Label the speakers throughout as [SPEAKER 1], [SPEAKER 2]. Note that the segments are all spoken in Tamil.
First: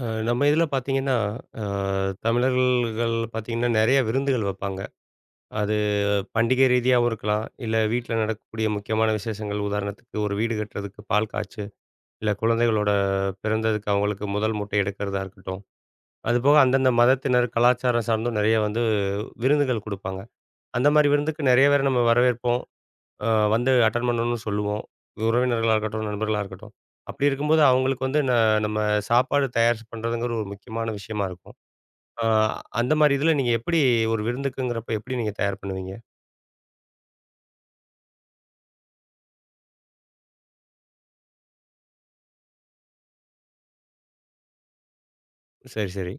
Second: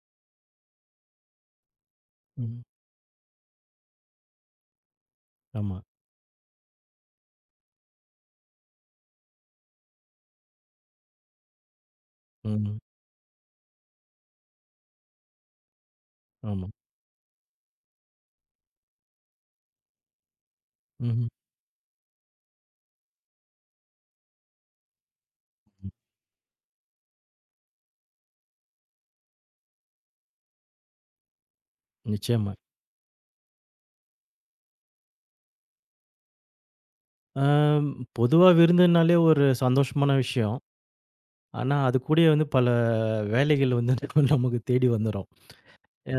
[SPEAKER 1] நம்ம இதில பார்த்தீங்கன்னா, அ
[SPEAKER 2] ம்.
[SPEAKER 1] தமிழர்கள் பார்த்தீங்கன்னா, நெறைய விருந்துகள் வைப்பாங்க. அது
[SPEAKER 2] ஆமா.
[SPEAKER 1] பண்டிகை ரீதியாவும் இருக்கலாம். இல்ல வீட்ல நடக்கக்கூடிய முக்கியமான விசேஷங்கள். உதாரணத்துக்கு ஒரு வீடு கட்டுறதுக்கு பால் காய்ச்சு, இல்ல
[SPEAKER 2] ம்.
[SPEAKER 1] குழந்தைகளோட பிறந்ததுக்கு அவங்களுக்கு முதல் முட்டை எடுக்கிறதா இருக்கட்டும். அதுபோக
[SPEAKER 2] ஆமா.
[SPEAKER 1] அந்தந்த மதத்தினர் கலாச்சாரம் சார்ந்தும் நெறைய வந்து விருந்துகள் குடுப்பாங்க. அந்த மாரி
[SPEAKER 2] ம்ஹ்ம்.
[SPEAKER 1] விருந்துக்கு நெறைய பேர நம்ம வரவேற்போம். அ வந்து அட்டெண்ட் பண்ணணும்னு சொல்லுவோம். உறவினர்களா
[SPEAKER 2] ம்.
[SPEAKER 1] இருக்கட்டும், நண்பர்களா இருக்கட்டும். அப்படி இருக்கும்போது அவங்களுக்கு வந்து நம்ம சாப்பாடு தயார் பண்றதுங்கிற ஒரு முக்கியமான விஷயமா இருக்கும். ஆ
[SPEAKER 2] நிச்சயமா.
[SPEAKER 1] அந்த மாரி இதில நீங்க எப்படி ஒரு விருந்துக்குங்கிறப்ப எப்படி நீங்க தயார் பண்ணுவீங்க?
[SPEAKER 2] ஆம், பொதுவா விருந்துனாலே ஒரு சந்தோஷமான விஷயம். ஆனா, அது கூடயே வந்து பல வேலைகள் வந்து நமக்கு தேடி வந்துரும்.
[SPEAKER 1] சரி, சரி.
[SPEAKER 2] அ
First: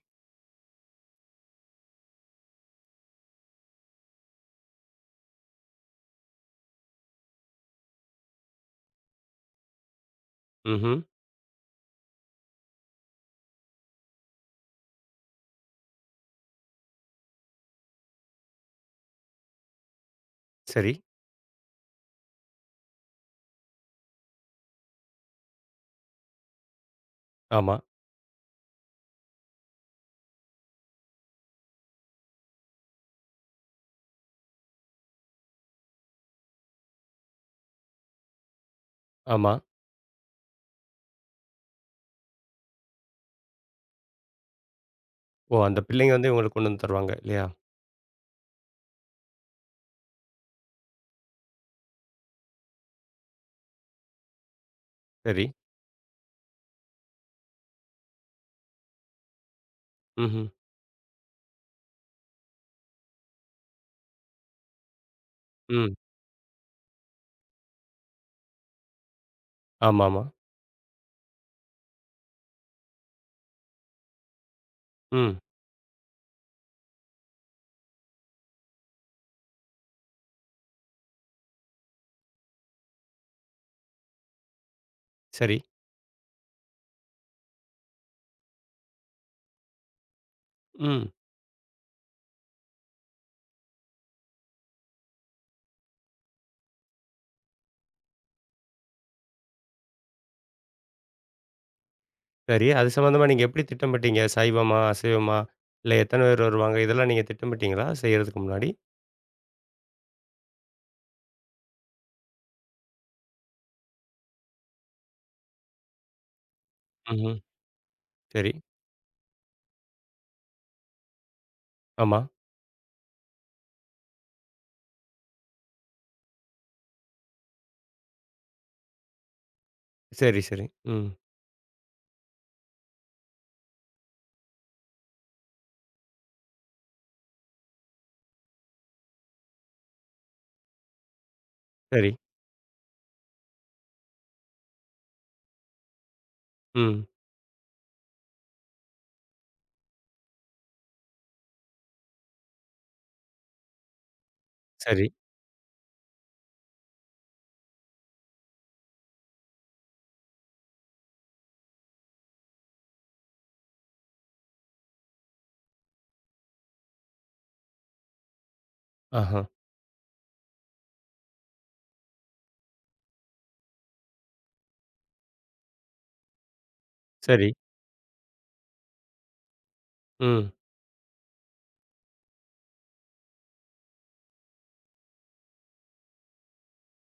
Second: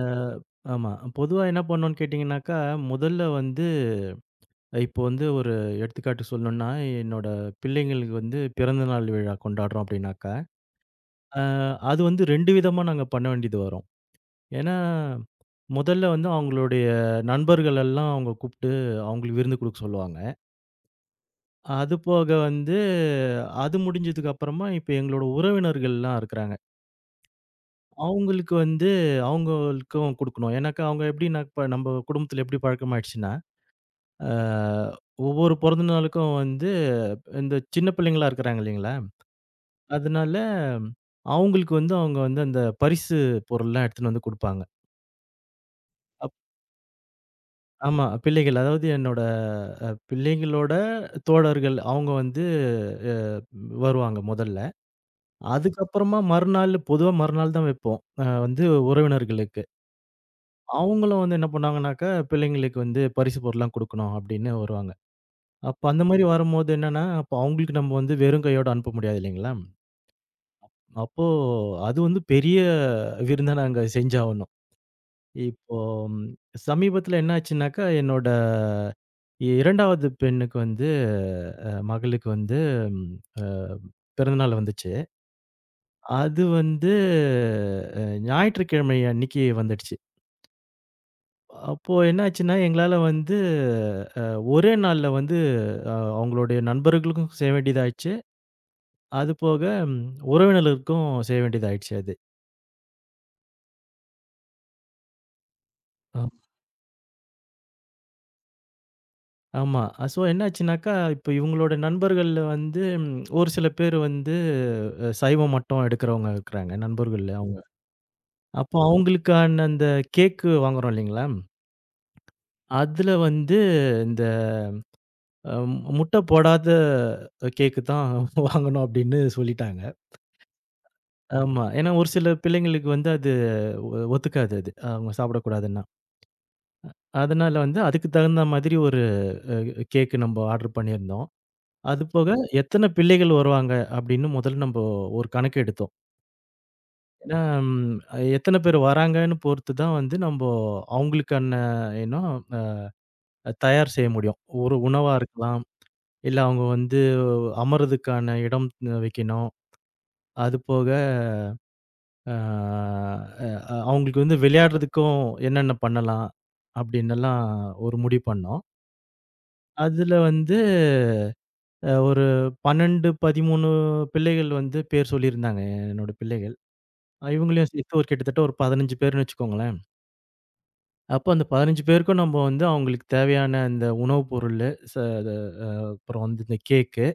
[SPEAKER 2] ஆமா. பொதுவா என்ன பண்ணுவோம்னு கேட்டீங்கன்னாக்கா, முதல்ல வந்து இப்போ வந்து ஒரு எடுத்துக்காட்டு சொல்லணும்னா, என்னோட பிள்ளைங்களுக்கு வந்து பிறந்தநாள் விழா கொண்டாடுறோம் அப்படின்னாக்கா,
[SPEAKER 1] ம்ஹ்ம்.
[SPEAKER 2] அ அது வந்து 2 விதமா நாங்க பண்ண வேண்டியது வரும். ஏன்னா, முதல்ல வந்து அவங்களுடைய நண்பர்கள் எல்லாம் அவங்க கூப்பிட்டு அவங்களுக்கு விருந்து குடுக்க சொல்லுவாங்க.
[SPEAKER 1] சரி.
[SPEAKER 2] அது போக வந்து, அது முடிஞ்சதுக்கு அப்புறமா இப்ப எங்களோட உறவினர்கள்லாம் இருக்கிறாங்க.
[SPEAKER 1] ஆமா,
[SPEAKER 2] அவங்களுக்கு வந்து அவங்களுக்கும் குடுக்கணும். ஏன்னாக்கா அவங்க எப்படின்னா, இப்ப நம்ப குடும்பத்தில எப்படி பழக்கமாயிடுச்சுன்னா, அ ஒவ்வொரு பிறந்த நாளுக்கும் வந்து இந்த சின்ன பிள்ளைங்களா இருக்கிறாங்க இல்லைங்களா?
[SPEAKER 1] ஆமா.
[SPEAKER 2] அதனால அவங்களுக்கு வந்து அவங்க வந்து அந்த பரிசு பொருள்லாம் எடுத்துன்னு வந்து குடுப்பாங்க.
[SPEAKER 1] ஓ! அந்த பிள்ளைங்க வந்து
[SPEAKER 2] அப்
[SPEAKER 1] உங்களுக்கு கொண்டு வந்து தருவாங்க இல்லையா?
[SPEAKER 2] ஆமா. பிள்ளைகள் அதாவது என்னோட பிள்ளைங்களோட தோழர்கள் அவங்க வந்து அ வருவாங்க முதல்ல.
[SPEAKER 1] சரி.
[SPEAKER 2] அதுக்கப்புறமா மறுநாள் பொதுவா மறுநாள் தான் வைப்போம். வந்து உறவினர்களுக்கு.
[SPEAKER 1] ம்ஹ்ம்.
[SPEAKER 2] அவங்களும் வந்து என்ன பண்ணாங்கனாக்கா, பிள்ளைங்களுக்கு வந்து பரிசு பொருள்லாம் குடுக்கணும் அப்படின்னு வருவாங்க. அப்ப
[SPEAKER 1] ம்.
[SPEAKER 2] அந்த மாரி வரும்போது என்னன்னா, அப்ப அவங்களுக்கு நம்ம வந்து வெறும் கையோட அனுப்ப முடியாது இல்லைங்களா?
[SPEAKER 1] ஆமாமா.
[SPEAKER 2] அப்போ அது வந்து பெரிய விருந்தா நாங்க செஞ்சாகணும்.
[SPEAKER 1] ம்.
[SPEAKER 2] இப்போ சமீபத்தில என்ன ஆச்சுனாக்கா, என்னோட 2வது பெண்ணுக்கு வந்து மகளுக்கு வந்து ம் அ பிறந்தநாள் வந்துச்சு.
[SPEAKER 1] சரி.
[SPEAKER 2] அது வந்து அ ஞாயிற்றுக்கிழமை அன்னைக்கு வந்துடுச்சு.
[SPEAKER 1] ம்.
[SPEAKER 2] அப்போ என்னாச்சுன்னா, எங்களால வந்து அ ஒரே நாள்ல வந்து அவங்களுடைய நண்பர்களுக்கும் செய்ய வேண்டியதாயிடுச்சு. அது போக ம் உறவினர்களுக்கும் செய்ய வேண்டியதாயிடுச்சு அது.
[SPEAKER 1] சரி. அது சம்மந்தமா நீங்க எப்படி திட்டமிட்டீங்க? சைவமா? அசைவமா? இல்ல
[SPEAKER 2] ஆ.
[SPEAKER 1] எத்தன பேர் வருவாங்க? இதெல்லாம் நீங்க திட்டமிட்டீங்களா? செய்யறதுக்கு முன்னாடி?
[SPEAKER 2] ஆமா. சோ என்னாச்சுனாக்கா, இப்போ இவங்களோட நண்பர்கள்ல வந்து ஒரு சில பேர் வந்து சைவம் மட்டும் எடுக்கிறவங்க இருக்கிறாங்க நண்பர்கள்ல
[SPEAKER 1] ம்ஹ்ம்.
[SPEAKER 2] அவங்க.
[SPEAKER 1] சரி.
[SPEAKER 2] அப்போ அவங்களுக்கான அந்த கேக்கு வாங்குறோம் இல்லைங்களா,
[SPEAKER 1] ஆமா.
[SPEAKER 2] அதுல வந்து இந்த அ முட்டை போடாத கேக்கு தான் வாங்கணும் அப்படின்னு சொல்லிட்டாங்க.
[SPEAKER 1] சரி, சரி. ம்.
[SPEAKER 2] ஆமா. ஏன்னா ஒரு சில பிள்ளைங்களுக்கு வந்து அது ஒத்துக்காது அது. அவங்க சாப்பிடக்கூடாதுன்னா. அதனால வந்து அதுக்கு தகுந்த மாதிரி ஒரு அ கேக்கு நம்ம ஆர்டர் பண்ணியிருந்தோம். அது
[SPEAKER 1] சரி.
[SPEAKER 2] போக எத்தன பிள்ளைகள் வருவாங்க அப்படின்னு முதல்ல நம்ப ஒரு கணக்கு எடுத்தோம்.
[SPEAKER 1] ம்.
[SPEAKER 2] ஏன்னா ம் எத்தன பேர் வராங்கன்னு பொறுத்து தான் வந்து நம்ப அவங்களுக்கான ஏன்னா தயார் செய்ய முடியும். ஒரு
[SPEAKER 1] சரி.
[SPEAKER 2] உணவா இருக்கலாம். இல்ல அவங்க வந்து அமர்றதுக்கான இடம் வைக்கணும். அது போக ஆ அ அவங்களுக்கு வந்து விளையாடுறதுக்கும் என்னென்ன பண்ணலாம்? அப்படின்னெல்லாம் ஒரு முடிவு பண்ணோம்.
[SPEAKER 1] ஆஹா.
[SPEAKER 2] அதுல வந்து ஒரு 12, 13 பிள்ளைகள் வந்து பேர் சொல்லியிருந்தாங்க என்னோட பிள்ளைகள்.
[SPEAKER 1] சரி.
[SPEAKER 2] இவங்களையும் சேர்த்து ஒரு கிட்டத்தட்ட ஒரு 15 பேருன்னு வச்சுக்கோங்களேன்.
[SPEAKER 1] ம்.
[SPEAKER 2] அப்போ அந்த 15 பேருக்கும் நம்ம வந்து அவங்களுக்கு தேவையான இந்த உணவு பொருளு, அது அ அப்புறம் வந்து இந்த கேக்கு,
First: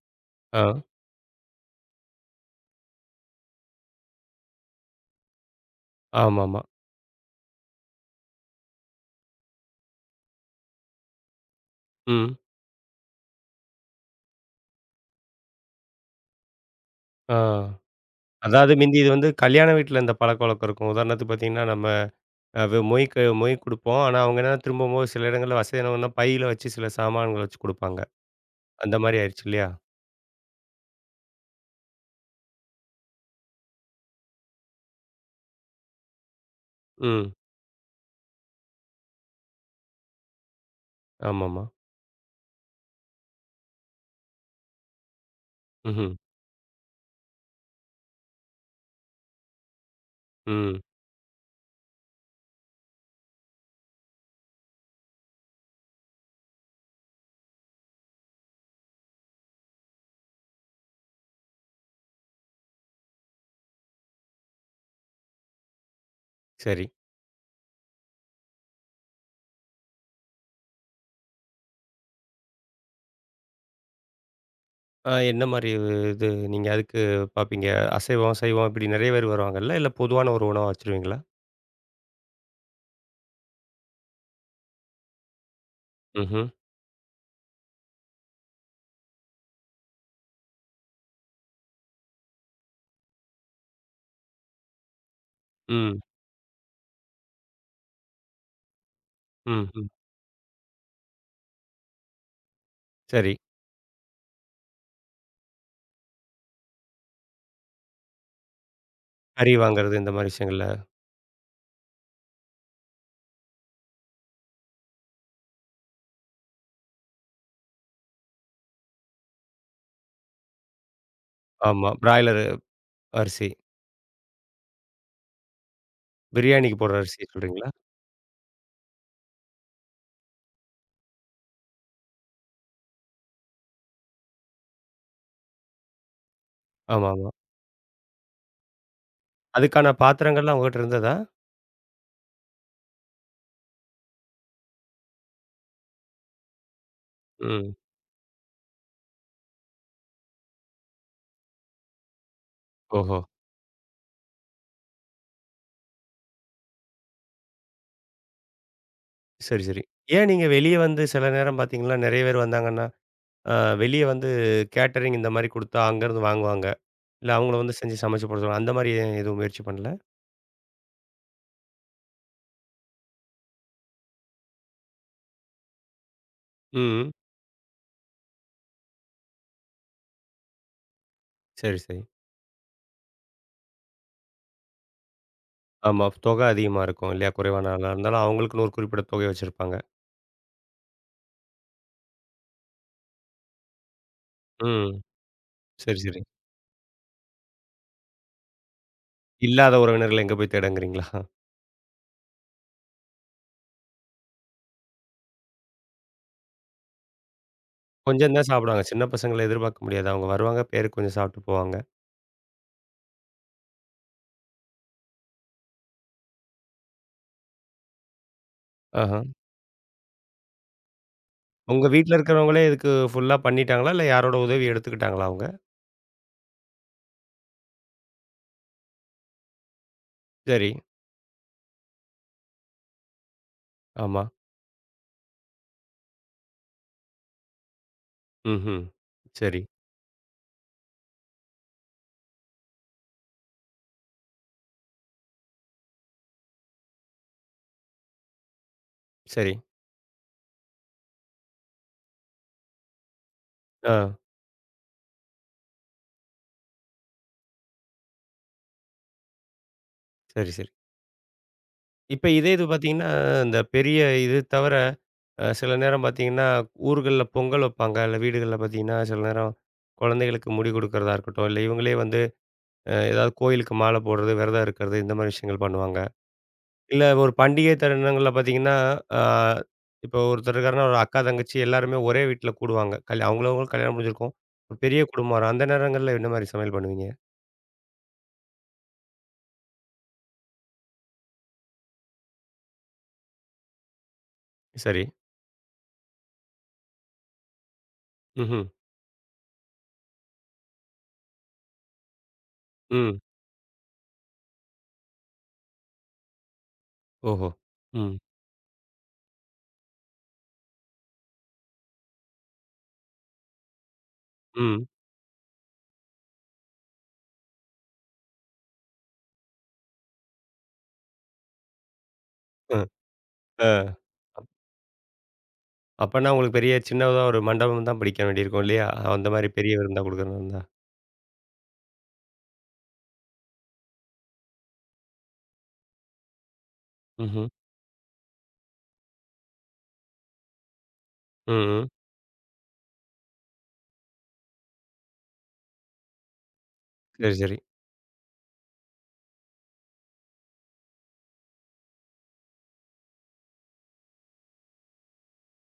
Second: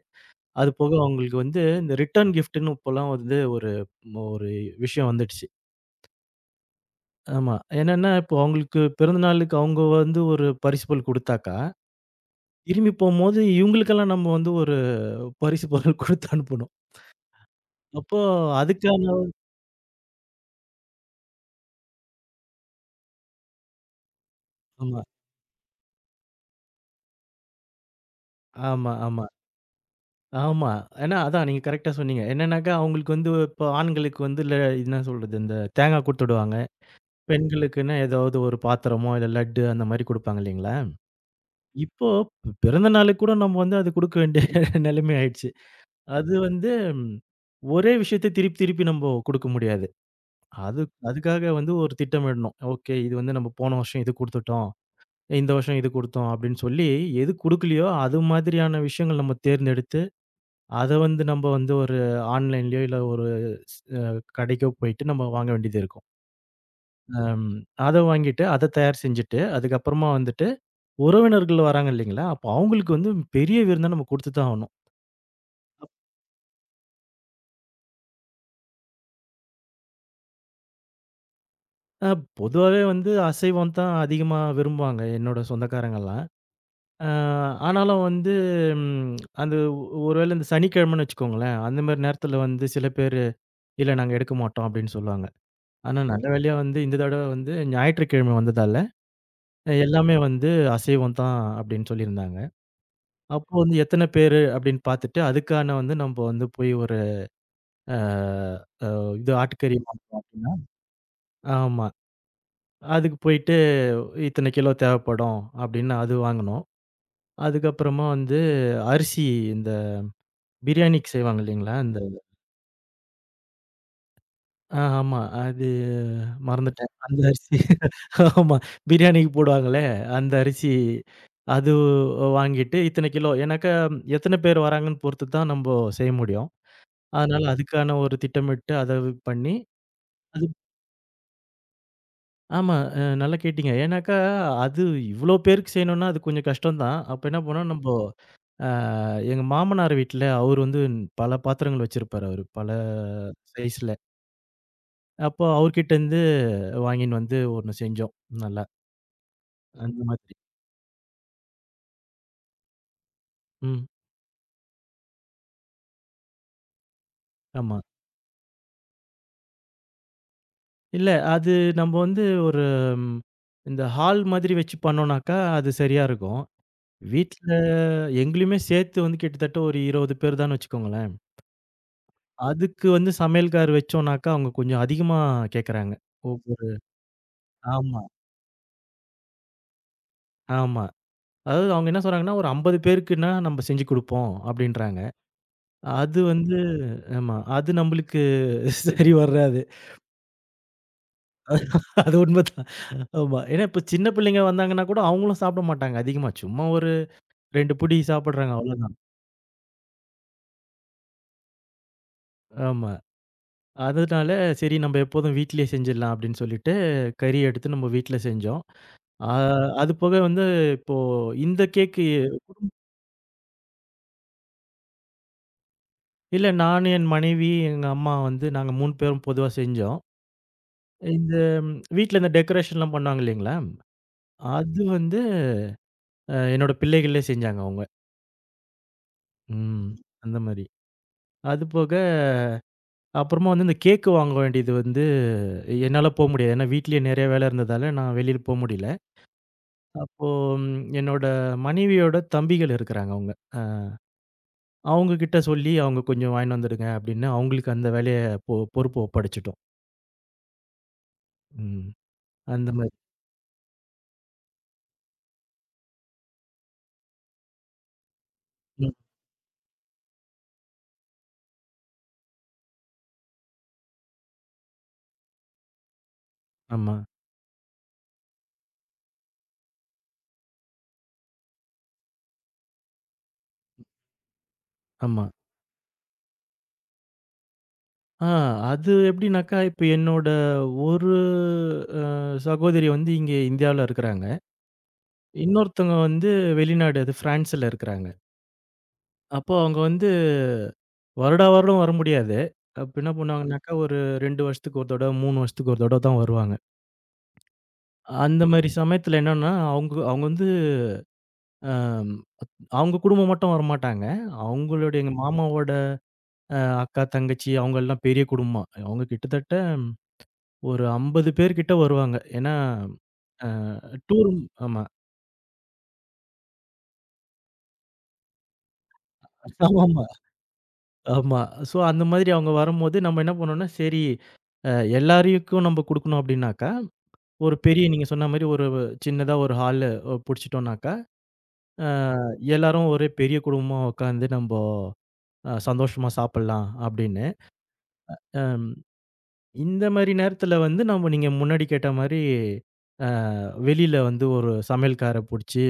[SPEAKER 1] ஆ.
[SPEAKER 2] அது போக அவங்களுக்கு வந்து இந்த ரிட்டர்ன் கிஃப்ட்ன்னு இப்போலாம் வந்து ஒரு ஒரு விஷயம் வந்துடுச்சு.
[SPEAKER 1] ஆமாமா.
[SPEAKER 2] ஆமா. என்னன்னா, இப்போ அவங்களுக்கு பிறந்த நாளுக்கு அவங்க வந்து ஒரு பரிசு பொருள் குடுத்தாக்கா,
[SPEAKER 1] ம்.
[SPEAKER 2] திரும்பி போம்போது இவங்களுக்கெல்லாம் நம்ம வந்து ஒரு பரிசு பொருள் குடுத்து அனுப்பணும்.
[SPEAKER 1] ஆ.
[SPEAKER 2] அப்போ
[SPEAKER 1] அதாவது மிந்தி
[SPEAKER 2] அதுக்கான
[SPEAKER 1] இது வந்து கல்யாண வீட்ல இந்த பழக்கவழக்கம் இருக்கும். உதாரணத்துக்கு பார்த்தீங்கன்னா, நம்ம அ மொய் குடுப்போம். ஆனா, அவங்க என்னன்னா
[SPEAKER 2] ஆமா,
[SPEAKER 1] திரும்பும்போது சில இடங்கள்ல வசதியானவங்கன்னா, பையில வச்சு சில சாமான்கள வச்சு குடுப்பாங்க.
[SPEAKER 2] ஆமா,
[SPEAKER 1] அந்த மாரி
[SPEAKER 2] ஆமா,
[SPEAKER 1] ஆயிருச்சு இல்லையா?
[SPEAKER 2] ஆமா. ஏன்னா அதான் நீங்க கரெக்ட்டா சொன்னீங்க. என்னன்னாக்கா அவங்களுக்கு வந்து இப்போ ஆண்களுக்கு வந்து என்ன சொல்றது, இந்த தேங்கா குடுத்து விடுவாங்க.
[SPEAKER 1] ம்.
[SPEAKER 2] பெண்களுக்குன்னா ஏதாவது ஒரு பாத்திரமோ, இல்ல லட்டு அந்த மாரி குடுப்பாங்க இல்லைங்களா?
[SPEAKER 1] ஆமாமா.
[SPEAKER 2] இப்போ பிறந்த நாளுக்கு கூட நம்ம வந்து அது குடுக்க வேண்டிய நிலைமை ஆயிடுச்சு.
[SPEAKER 1] ம்ஹ்ம்.
[SPEAKER 2] அது வந்து ம், ஒரே விஷயத்த திருப்பி திருப்பி நம்போ குடுக்க முடியாது.
[SPEAKER 1] ம்.
[SPEAKER 2] அது அதுக்காக வந்து ஒரு திட்டமிடணும். ஓகே. இது வந்து நம்ம போன வருஷம் இது குடுத்துட்டோம். இந்த வருஷம் இது குடுத்தோம் அப்படின்னு சொல்லி, எது குடுக்கலையோ அது மாதிரியான விஷயங்கள் நம்ம தேர்ந்தெடுத்து, அத வந்து நம்ம வந்து ஒரு ஆன்லைன்லயோ இல்ல ஒரு ஸ் அ கடைக்கோ போயிட்டு நம்ம வாங்க வேண்டியது இருக்கும்.
[SPEAKER 1] சரி.
[SPEAKER 2] அம் அத வாங்கிட்டு, அத தயார் செஞ்சுட்டு, அதுக்கப்புறமா வந்துட்டு உறவினர்கள் வராங்க இல்லைங்களா? அப்போ அவங்களுக்கு வந்து பெரிய விருந்தா நம்ம குடுத்து தான் ஆகணும்.
[SPEAKER 1] என்ன மாரி இது நீங்க அதுக்கு பார்ப்பீங்க? அசைவம், சைவம் இப்படி நெறைய பேர் வருவாங்கல்ல. இல்ல பொதுவான ஒரு உணவா வச்சுருவீங்களா?
[SPEAKER 2] அ பொதுவாவே வந்து அசைவம் தான் அதிகமா விரும்புவாங்க என்னோட சொந்தக்காரங்கலாம்.
[SPEAKER 1] ம்ஹ்ம்.
[SPEAKER 2] அ ஆனாலும் வந்து ம் அது ஒரு வேளை இந்த சனிக்கிழமைன்னு வச்சுக்கோங்களேன், அந்த மாரி நேரத்தில வந்து சில பேரு, "இல்ல நாங்க எடுக்க மாட்டோம்" அப்படின்னு சொல்லுவாங்க. ஆனா
[SPEAKER 1] ம்.
[SPEAKER 2] நல்ல வேளையா வந்து இந்த தடவ வந்து ஞாயிற்றுக்கிழமை வந்ததால,
[SPEAKER 1] ம். ம்.
[SPEAKER 2] எல்லாமே வந்து அசைவம் தான் அப்படின்னு சொல்லியிருந்தாங்க.
[SPEAKER 1] சரி.
[SPEAKER 2] அப்போ வந்து எத்தன பேரு அப்படின்னு பார்த்துட்டு, அதுக்கான வந்து நம்ப வந்து போய் ஒரு அ இது
[SPEAKER 1] கறி
[SPEAKER 2] ஆட்டுக்கறி
[SPEAKER 1] வாங்குறது இந்த
[SPEAKER 2] வாங்குனோம்
[SPEAKER 1] மாரி
[SPEAKER 2] அப்படின்னா
[SPEAKER 1] விஷயங்கள்ல.
[SPEAKER 2] ஆமா. அதுக்கு போயிட்டு இத்தன கிலோ தேவைப்படும் அப்படின்னு அது வாங்குனோம். அதுக்கப்புறமா வந்து அரிசி இந்த பிரியாணிக்கு செய்வாங்க இல்லைங்களா?
[SPEAKER 1] ஆமா.
[SPEAKER 2] இந்த
[SPEAKER 1] பிராய்லரு அரிசி.
[SPEAKER 2] ஆ, ஆமா. அது
[SPEAKER 1] பிரியாணிக்கு
[SPEAKER 2] மறந்துட்டேன்.
[SPEAKER 1] போடுற
[SPEAKER 2] அந்த
[SPEAKER 1] அரிசி
[SPEAKER 2] அரிசி
[SPEAKER 1] சொல்றீங்களா?
[SPEAKER 2] ஆமா. பிரியாணிக்கு போடுவாங்களே! அந்த அரிசி அது வாங்கிட்டு இத்தனை கிலோ ஏன்னாக்கா எத்தனை பேர் வராங்கன்னு பொறுத்து தான் நம்போ செய்ய முடியும்.
[SPEAKER 1] ஆமாமா.
[SPEAKER 2] அதனால அதுக்கான ஒரு திட்டமிட்டு அத பண்ணி
[SPEAKER 1] அதுக்கான
[SPEAKER 2] அது
[SPEAKER 1] பாத்திரங்கள்லாம் உங்ககிட்ட இருந்ததா?
[SPEAKER 2] ஆமா. நல்லா கேட்டீங்க. ஏன்னாக்கா அது இவ்ளோ பேருக்கு செய்யணுன்னா அது கொஞ்சம் கஷ்டம் தான். அப்ப என்ன பண்ணோம்
[SPEAKER 1] ம்.
[SPEAKER 2] நம்போ ஆ எங்க மாமனார் வீட்ல அவரு வந்து பல பாத்திரங்கள் வச்சிருப்பாரு அவரு. பல
[SPEAKER 1] ஓஹோ!
[SPEAKER 2] சைஸ்ல. அப்போ அவர்கிட்டருந்து வாங்கின்னு வந்து ஒண்ணு செஞ்சோம். நல்லா
[SPEAKER 1] சரி, சரி.
[SPEAKER 2] அந்த
[SPEAKER 1] ஏன்
[SPEAKER 2] மாதிரி.
[SPEAKER 1] நீங்க வெளிய வந்து சில நேரம் பார்த்தீங்கன்னா, நெறைய பேர் வந்தாங்கன்னா, அ
[SPEAKER 2] ம்.
[SPEAKER 1] வெளிய வந்து கேட்டரிங் இந்த மாரி குடுத்தா அங்கருந்து வாங்குவாங்க. இல்ல அவங்கள
[SPEAKER 2] ஆமா.
[SPEAKER 1] வந்து செஞ்சு சமைச்சு போட சொல்லுவாங்க. அந்த மாரி ஏன் எதுவும் முயற்சி பண்ணல?
[SPEAKER 2] இல்ல அது நம்ம வந்து ஒரு ம் இந்த ஹால் மாதிரி வச்சு பண்ணோம்னாக்கா, அது சரியா இருக்கும்.
[SPEAKER 1] ம்.
[SPEAKER 2] வீட்ல எங்களையுமே சேர்த்து வந்து கிட்டத்தட்ட ஒரு 20 பேர் தான் வச்சுக்கோங்களேன்.
[SPEAKER 1] சரி, சரி.
[SPEAKER 2] அதுக்கு வந்து சமையல்கார் வச்சோம்னாக்கா, அவங்க கொஞ்சம் அதிகமா கேட்கறாங்க.
[SPEAKER 1] ஆமா. தொகை
[SPEAKER 2] ஒவ்வொரு
[SPEAKER 1] அதிகமா இருக்கும் இல்லையா? குறைவான ஆளா
[SPEAKER 2] ஆமா,
[SPEAKER 1] இருந்தாலும் அவங்களுக்குன்னு ஒரு குறிப்பிட்ட தொகை வச்சிருப்பாங்க.
[SPEAKER 2] ஆமா. அதாவது அவங்க என்ன சொல்றாங்கன்னா, "ஒரு 50 பேருக்குன்னா நம்ம செஞ்சு குடுப்போம்"
[SPEAKER 1] ம்.
[SPEAKER 2] அப்படின்றாங்க.
[SPEAKER 1] சரி,
[SPEAKER 2] அது
[SPEAKER 1] சரி.
[SPEAKER 2] வந்து ஆமா. அது நம்மளுக்கு சரி வராது.
[SPEAKER 1] இல்லாத உறவினர்கள எங்க போய் தேடங்கிறீங்களா?
[SPEAKER 2] அது உண்மதான். ஆமா. ஏன்னா இப்ப சின்ன பிள்ளைங்க வந்தாங்கன்னா கூட அவங்களும் சாப்பிட மாட்டாங்க அதிகமா. சும்மா ஒரு 2 புடி
[SPEAKER 1] கொஞ்சம் தான்
[SPEAKER 2] சாப்பிடுறாங்க
[SPEAKER 1] சாப்பிடுவாங்க.
[SPEAKER 2] அவ்வளோதான்.
[SPEAKER 1] சின்ன பசங்கள எதிர்பார்க்க முடியாது. அவங்க வருவாங்க, பேருக்கு கொஞ்சம் சாப்பிட்டு போவாங்க.
[SPEAKER 2] ஆமா. அதனால சரி நம்ம எப்போதும் வீட்லயே செஞ்சிடலாம் அப்படின்னு சொல்லிட்டு கறி எடுத்து நம்ம வீட்ல செஞ்சோம்.
[SPEAKER 1] ஆஹா.
[SPEAKER 2] ஆ அது போக வந்து இப்போ இந்த
[SPEAKER 1] உங்க
[SPEAKER 2] கேக்கு
[SPEAKER 1] வீட்ல இருக்கிறவங்களே இதுக்கு ஃபுல்லா பண்ணிட்டாங்களா? இல்ல யாரோட உதவி எடுத்துக்கிட்டாங்களா அவங்க?
[SPEAKER 2] இல்ல நான், என் மனைவி, எங்க அம்மா வந்து நாங்க 3 பேரும் பொதுவா செஞ்சோம்.
[SPEAKER 1] சரி.
[SPEAKER 2] இந்த வீட்ல இந்த டெக்கரேஷன்லாம் பண்ணுவாங்க இல்லைங்களா?
[SPEAKER 1] ஆமா.
[SPEAKER 2] அது வந்து என்னோட பிள்ளைகளே செஞ்சாங்க அவங்க.
[SPEAKER 1] ம்ஹ்ம். சரி,
[SPEAKER 2] ம். அந்த மாரி. அது போக அப்புறமா வந்து இந்த கேக் வாங்க வேண்டியது வந்து என்னால போ முடியாது. ஏன்னா வீட்லயே நெறைய வேலை இருந்ததால, நான் வெளியில போ முடியல.
[SPEAKER 1] சரி.
[SPEAKER 2] அப்போ ம் என்னோட மனைவியோட தம்பிகள் இருக்கிறாங்க அவுங்க.
[SPEAKER 1] ஆ,
[SPEAKER 2] அவுங்க கிட்ட சொல்லி, "அவுங்க கொஞ்சம் வாங்கின்னு வந்துடுங்க" அப்படின்னு அவங்களுக்கு அந்த வேலைய பொறுப்ப ஒப்படைச்சுட்டோம்.
[SPEAKER 1] சரி, சரி.
[SPEAKER 2] ம்.
[SPEAKER 1] இப்ப இதே இது
[SPEAKER 2] அந்த மாரி.
[SPEAKER 1] பார்த்தீங்கன்னா, இந்த பெரிய இது தவிர, சில நேரம் பார்த்தீங்கன்னா, ஊர்கள்ல பொங்கல் வைப்பாங்க. இல்ல வீடுகள்ல
[SPEAKER 2] ம்.
[SPEAKER 1] பார்த்தீங்கன்னா, சில நேரம் குழந்தைகளுக்கு முடி கொடுக்கறதா இருக்கட்டும், இல்ல இவங்களே வந்து ஏதாவது கோயிலுக்கு மாலை போடுறது, விரதம் இருக்கிறது, இந்த மாரி விஷயங்கள் பண்ணுவாங்க.
[SPEAKER 2] ஆமா,
[SPEAKER 1] இல்ல ஒரு பண்டிகை தருணங்கள்ல பார்த்தீங்கன்னா, அ இப்போ ஒருத்தர் இருக்காருன்னா, ஒரு அக்கா, தங்கச்சி எல்லாருமே ஒரே வீட்ல கூடுவாங்க. அவங்கவங்களுக்கு கல்யாணம் முடிஞ்சிருக்கும். ஒரு பெரிய
[SPEAKER 2] ஆமா.
[SPEAKER 1] குடும்பம் வரும். அந்த நேரங்கள்ல என்ன மாரி சமையல் பண்ணுவீங்க?
[SPEAKER 2] ஆ அது எப்படின்னாக்கா, இப்ப என்னோட ஒரு அ சகோதரி வந்து இங்க இந்தியாவுல இருக்கிறாங்க.
[SPEAKER 1] சரி.
[SPEAKER 2] இன்னொருத்தவங்க வந்து வெளிநாடு அது பிரான்ஸ்ல இருக்கிறாங்க.
[SPEAKER 1] ம்ஹ்ம்.
[SPEAKER 2] அப்போ அவுங்க வந்து வருடா வருடம் வர முடியாது. அப்ப என்ன
[SPEAKER 1] ம்.
[SPEAKER 2] பண்ணுவாங்கனாக்கா, ஒரு 2 வருஷத்துக்கு ஒரு தடவ, 3 வருஷத்துக்கு ஒரு தடவ தான் வருவாங்க.
[SPEAKER 1] ஓஹோ! ம்.
[SPEAKER 2] அந்த மாரி சமயத்துல என்னன்னா, அவுங்க அவுங்க வந்து அ அவுங்க குடும்பம் மட்டும் வரமாட்டாங்க.
[SPEAKER 1] ம்.
[SPEAKER 2] அவுங்களுடைய எங்க மாமாவோட அ அக்கா, தங்கச்சி அவுங்கலாம் பெரிய குடும்பம். அவுங்க கிட்டத்தட்ட ஒரு 50 பேர் கிட்ட வருவாங்க. ஏன்னா,
[SPEAKER 1] அ,
[SPEAKER 2] அ
[SPEAKER 1] அ.
[SPEAKER 2] டூர்
[SPEAKER 1] அப்
[SPEAKER 2] ஆமா.
[SPEAKER 1] அப்பன்னா உங்களுக்கு பெரிய சின்னதா ஒரு மண்டபம் தான் பிடிக்க வேண்டியிருக்கும் இல்லையா? அந்த மாரி பெரிய விருந்தா
[SPEAKER 2] ஆமாமா, ஆமா.
[SPEAKER 1] குடுக்கறதா இருந்தா.
[SPEAKER 2] ஆமா ஸோ, அந்த மாதிரி அவுங்க வரும்போது, நம்ம என்ன பண்ணோம்னா, சரி அ எல்லாருக்கும் நம்ம குடுக்கணும் அப்டின்னாக்கா
[SPEAKER 1] ம்ஹ்ம்.
[SPEAKER 2] ஒரு பெரிய நீங்க சொன்ன மாரி ஒரு சின்னதா ஒரு ஹாலு புடிச்சுட்டோம்னாக்கா,
[SPEAKER 1] ம்.
[SPEAKER 2] அ எல்லாரும் ஒரே பெரிய குடும்பமா உட்காந்து நம்போ சந்தோஷமா சாப்பிடலாம் அப்படின்னு.
[SPEAKER 1] சரி, சரி.
[SPEAKER 2] அம் இந்த மாரி நேரத்துல வந்து நம்ம நீங்க முன்னாடி கேட்ட மாரி, அ வெளியில வந்து ஒரு சமையல்கார புடிச்சு,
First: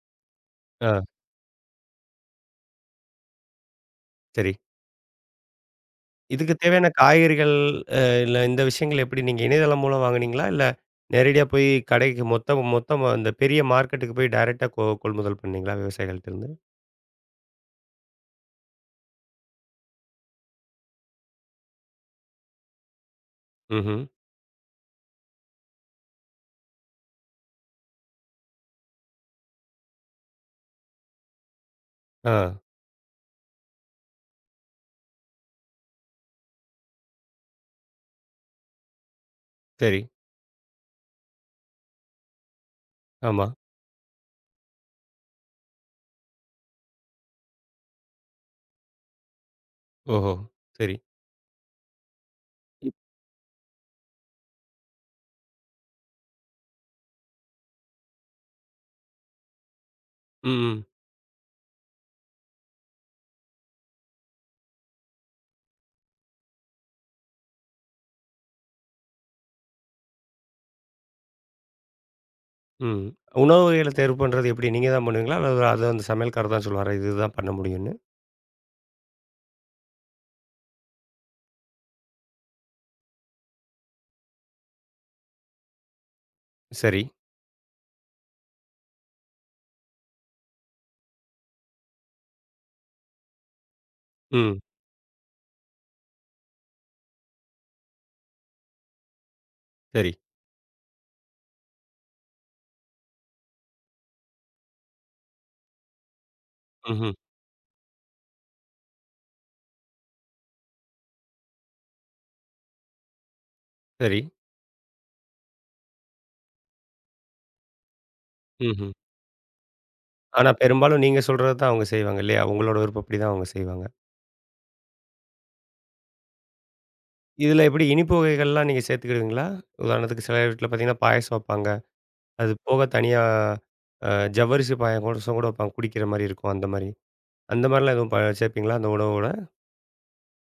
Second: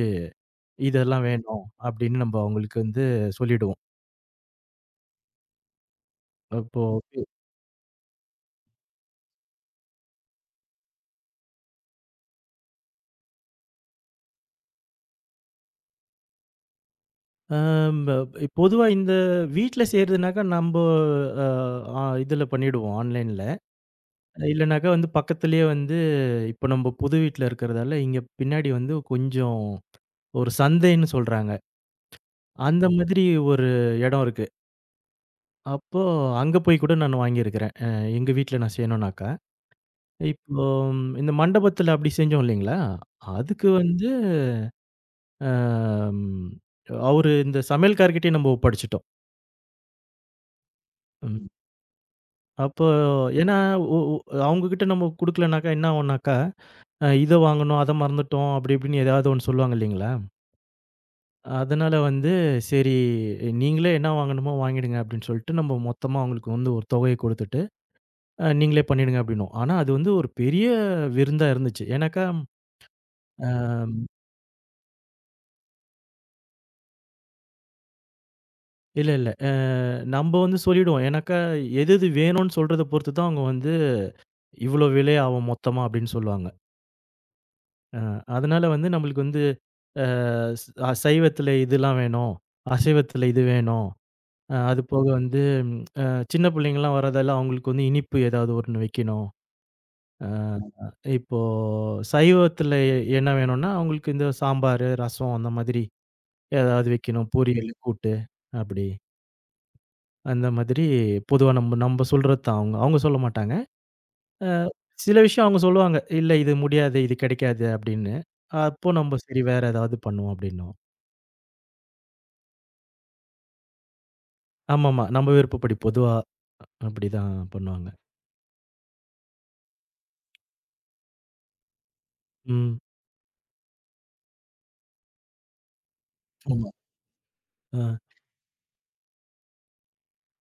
[SPEAKER 1] ஆ,
[SPEAKER 2] "இதெல்லாம் வேணும்" அப்படின்னு நம்ப அவங்களுக்கு வந்து சொல்லிடுவோம்.
[SPEAKER 1] சரி. இதுக்கு
[SPEAKER 2] அப்போ
[SPEAKER 1] தேவையான காய்கறிகள், இல்ல இந்த விஷயங்கள் எப்படி நீங்க இணையதளம் மூலம் வாங்குனீங்களா? இல்ல நேரடியா போய் கடைக்கு மொத்த மொத்தமா அந்த பெரிய மார்க்கெட்டுக்கு போய் டைரக்ட்டா கொள்முதல் பண்ணீங்களா விவசாயிகள்ட்டருந்து?
[SPEAKER 2] நம்ப பொதுவா இந்த வீட்ல செய்றதுனாக்கா நம்போ அ ஆ இதுல பண்ணிடுவோம் ஆன்லைன்ல.
[SPEAKER 1] ம்ஹ்ம்.
[SPEAKER 2] இல்லனாக்கா வந்து பக்கத்திலேயே வந்து இப்ப நம்ம புது வீட்ல இருக்கிறதால, இங்க பின்னாடி வந்து கொஞ்சம் ஒரு சந்தைன்னு சொல்றாங்க.
[SPEAKER 1] ஆ,
[SPEAKER 2] அந்த மாதிரி ஒரு இடம் இருக்கு. அப்போ அங்க போய் கூட நான் வாங்கியிருக்கிறேன். எங்க வீட்ல நான் செய்யணும்னாக்கா.
[SPEAKER 1] சரி.
[SPEAKER 2] இப்போ இந்த மண்டபத்தில அப்படி செஞ்சோம் இல்லைங்களா?
[SPEAKER 1] ஆமா.
[SPEAKER 2] அதுக்கு வந்து அம் அவரு இந்த சமையல்கார்கிட்டயே நம்ம ஒப்படைச்சுட்டோம்.
[SPEAKER 1] ஓஹோ! சரி.
[SPEAKER 2] ம். அப்போ
[SPEAKER 1] இப்
[SPEAKER 2] ஏன்னா ஒ ஒ அவங்ககிட்ட நம்ம குடுக்கலனாக்கா என்ன ஆகும்னாக்கா, "இத வாங்கணும், அத மறந்துட்டோம்" அப்படி இப்படின்னு ஏதாவது ஒண்ணு சொல்லுவாங்க இல்லைங்களா?
[SPEAKER 1] ம், ம்.
[SPEAKER 2] அதனால வந்து சரி நீங்களே என்ன வாங்கணுமோ வாங்கிடுங்க அப்படின்னு சொல்லிட்டு நம்ம மொத்தமா அவங்களுக்கு வந்து ஒரு தொகையை கொடுத்துட்டு நீங்களே பண்ணிடுங்க அப்படின்னோம். ஆனா அது வந்து ஒரு பெரிய விருந்தா இருந்துச்சு. ஏன்னாக்கா
[SPEAKER 1] ம். உணவு வகைகள
[SPEAKER 2] அ,
[SPEAKER 1] தேர்வு பண்றது எப்படி? நீங்க தான் பண்ணுவீங்களா? அல்லது அது அந்த சமையல்காரர் தான் சொல்லுவாரா? இதுதான் பண்ண முடியும்னு?
[SPEAKER 2] இல்ல இல்ல நம்ம வந்து சொல்லிடுவோம். ஏன்னாக்கா எது எது வேணும்னு சொல்றத பொறுத்து தான் அவங்க வந்து இவ்வளோ விலை ஆகும் மொத்தமா அப்படின்னு சொல்லுவாங்க.
[SPEAKER 1] சரி.
[SPEAKER 2] அ, அதனால வந்து நம்மளுக்கு வந்து அ, சைவத்துல இதெல்லாம் வேணும். அசைவத்துல இது வேணும்.
[SPEAKER 1] ம்.
[SPEAKER 2] அது போக வந்து ம், அ, சின்ன பிள்ளைங்கலாம் வரதெல்லாம் அவங்களுக்கு வந்து இனிப்பு ஏதாவது ஒண்ணு வைக்கணும்.
[SPEAKER 1] சரி.
[SPEAKER 2] ஆ, இப்போ சைவத்துல என்ன வேணும்னா, அவங்களுக்கு இந்த சாம்பாரு, ரசம் அந்த மாதிரி ஏதாவது
[SPEAKER 1] ம்ஹ்ம்.
[SPEAKER 2] வைக்கணும். பொரியலு, கூட்டு அப்படி. அந்த மாதிரி பொதுவா நம்ம நம்ம சொல்றது தான் அவங்க. அவங்க சொல்ல மாட்டாங்க.
[SPEAKER 1] சரி.
[SPEAKER 2] அ சில விஷயம் அவங்க சொல்லுவாங்க. "இல்ல இது முடியாது, இது கிடைக்காது" அப்படின்னு. அப்போ
[SPEAKER 1] ம்ஹ்ம்.
[SPEAKER 2] நம்ம சரி வேற ஏதாவது பண்ணுவோம்
[SPEAKER 1] ஆனா,
[SPEAKER 2] அப்படின்னுவோம்.
[SPEAKER 1] பெரும்பாலும் நீங்க சொல்றது தான் அவங்க செய்வாங்க இல்லையா? உங்களோட விருப்பப்படி தான் அவங்க செய்வாங்க.
[SPEAKER 2] ஆமாமா. நம்ம விருப்பப்படி பொதுவா அப்படிதான்
[SPEAKER 1] இதில எப்படி
[SPEAKER 2] பண்ணுவாங்க.
[SPEAKER 1] இனிப்பு வகைகள்லாம் நீங்க சேர்த்துக்கிடுவீங்களா? உதாரணத்துக்கு சில வீட்ல பார்த்தீங்கன்னா, பாயாசம் வைப்பாங்க. அது
[SPEAKER 2] ம்.
[SPEAKER 1] போக தனியா அ ஜவ்வரிசி பாயாசம் கூட வைப்பாங்க. குடிக்கிற மாரி இருக்கும் அந்த
[SPEAKER 2] ஆமா.
[SPEAKER 1] மாரி. அந்த
[SPEAKER 2] ஆ.
[SPEAKER 1] மாரிலாம் எதுவும் சேர்ப்பீங்களா அந்த உணவோட?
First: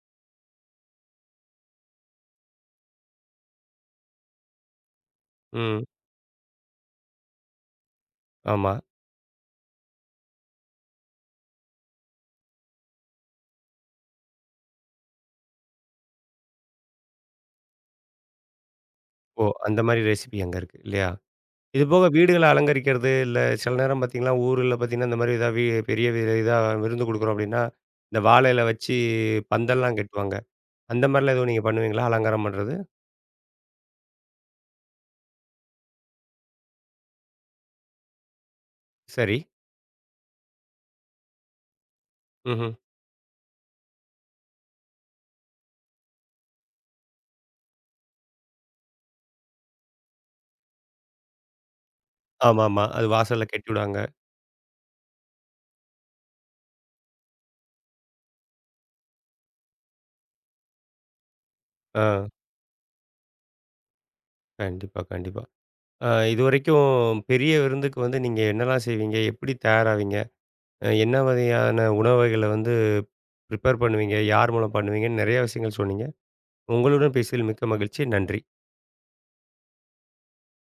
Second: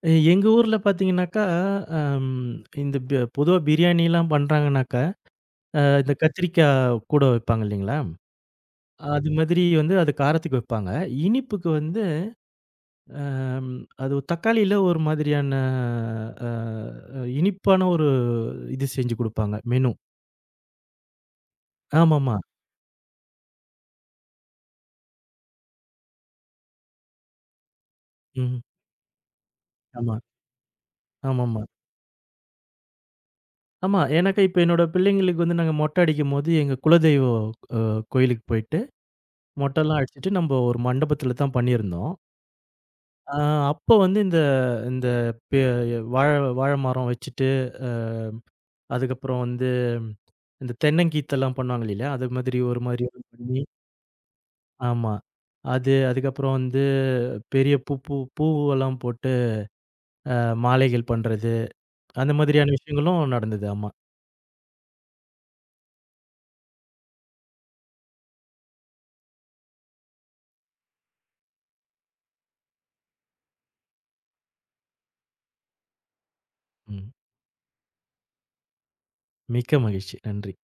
[SPEAKER 2] எங்க ஊர்ல பார்த்தீங்கன்னாக்கா, அம் இந்த பொதுவா பிரியாணிலாம் பண்றாங்கனாக்கா
[SPEAKER 1] ம்.
[SPEAKER 2] இந்த கத்திரிக்காய் கூட வைப்பாங்க இல்லைங்களா?
[SPEAKER 1] ஆமா.
[SPEAKER 2] அது ஆமாங்க. மாதிரி வந்து அது காரத்துக்கு வைப்பாங்க. இனிப்புக்கு வந்து அம் அது தக்காளியில ஒரு மாதிரியான அ அ, இனிப்பான ஒரு இது செஞ்சு
[SPEAKER 1] ஓ!
[SPEAKER 2] குடுப்பாங்க
[SPEAKER 1] அந்த
[SPEAKER 2] மெனு.
[SPEAKER 1] மாரி ரெசிபி அங்க இருக்கு இல்லையா? இது போக
[SPEAKER 2] ஆமாமா.
[SPEAKER 1] வீடுகள அலங்கரிக்கிறது, இல்ல சில நேரம் பார்த்தீங்கன்னா, ஊருல பார்த்தீங்கன்னா, இந்த மாரி ஏதாவது பெரிய இதா விருந்து குடுக்குறோம் அப்டின்னா, இந்த வாழ
[SPEAKER 2] ம்.
[SPEAKER 1] இல வச்சு பந்தல்லாம்
[SPEAKER 2] ஆமா.
[SPEAKER 1] கட்டுவாங்க. அந்த மாரிலாம் எதுவும்
[SPEAKER 2] ஆமாமா.
[SPEAKER 1] நீங்க பண்ணுவீங்களா? அலங்காரம் பண்றது?
[SPEAKER 2] ஆமா. எனக்கு இப்ப என்னோட பிள்ளைங்களுக்கு வந்து நாங்க மொட்டை அடிக்கும்போது எங்க குலதெய்வ அ கோயிலுக்கு போயிட்டு
[SPEAKER 1] சரி.
[SPEAKER 2] மொட்டைலாம் அடிச்சுட்டு நம்ப ஒரு மண்டபத்தில தான் பண்ணியிருந்தோம்.
[SPEAKER 1] ம்ஹ்ம்.
[SPEAKER 2] ஆ அப்ப வந்து இந்த இந்த பெ வாழ வாழ மரம் வச்சுட்டு, அ அதுக்கப்புறம் வந்து இந்த தென்னங்கீத்தெல்லாம் பண்ணுவாங்க இல்லையா? அது மாதிரி ஒரு
[SPEAKER 1] ஆமாமா.
[SPEAKER 2] மாதிரி
[SPEAKER 1] அது
[SPEAKER 2] ஒண்ணு
[SPEAKER 1] வாசல்ல
[SPEAKER 2] பண்ணி
[SPEAKER 1] கட்டிவிடுவாங்க.
[SPEAKER 2] ஆமா. அது அதுக்கப்புறம் வந்து பெரிய பூ பூ பூவெல்லாம் போட்டு அ மாலைகள் பண்றது,
[SPEAKER 1] ஆ.
[SPEAKER 2] அந்த மாதிரியான விஷயங்களும் நடந்தது. ஆமா.
[SPEAKER 1] கண்டிப்பா, கண்டிப்பா. இதுவரைக்கும் பெரிய விருந்துக்கு வந்து நீங்க என்னலாம் செய்வீங்க? எப்படி தயாராவீங்க? என்ன வகையான உணவு வகைகள வந்து ப்ரிப்பேர் பண்ணுவீங்க? யார் மூலம் பண்ணுவீங்கன்னு நெறைய விஷயங்கள் சொன்னீங்க.
[SPEAKER 2] ம்.
[SPEAKER 1] உங்களுடன் பேசியதில் மிக்க மகிழ்ச்சி. நன்றி.
[SPEAKER 2] மிக்க மகிழ்ச்சி. நன்றி.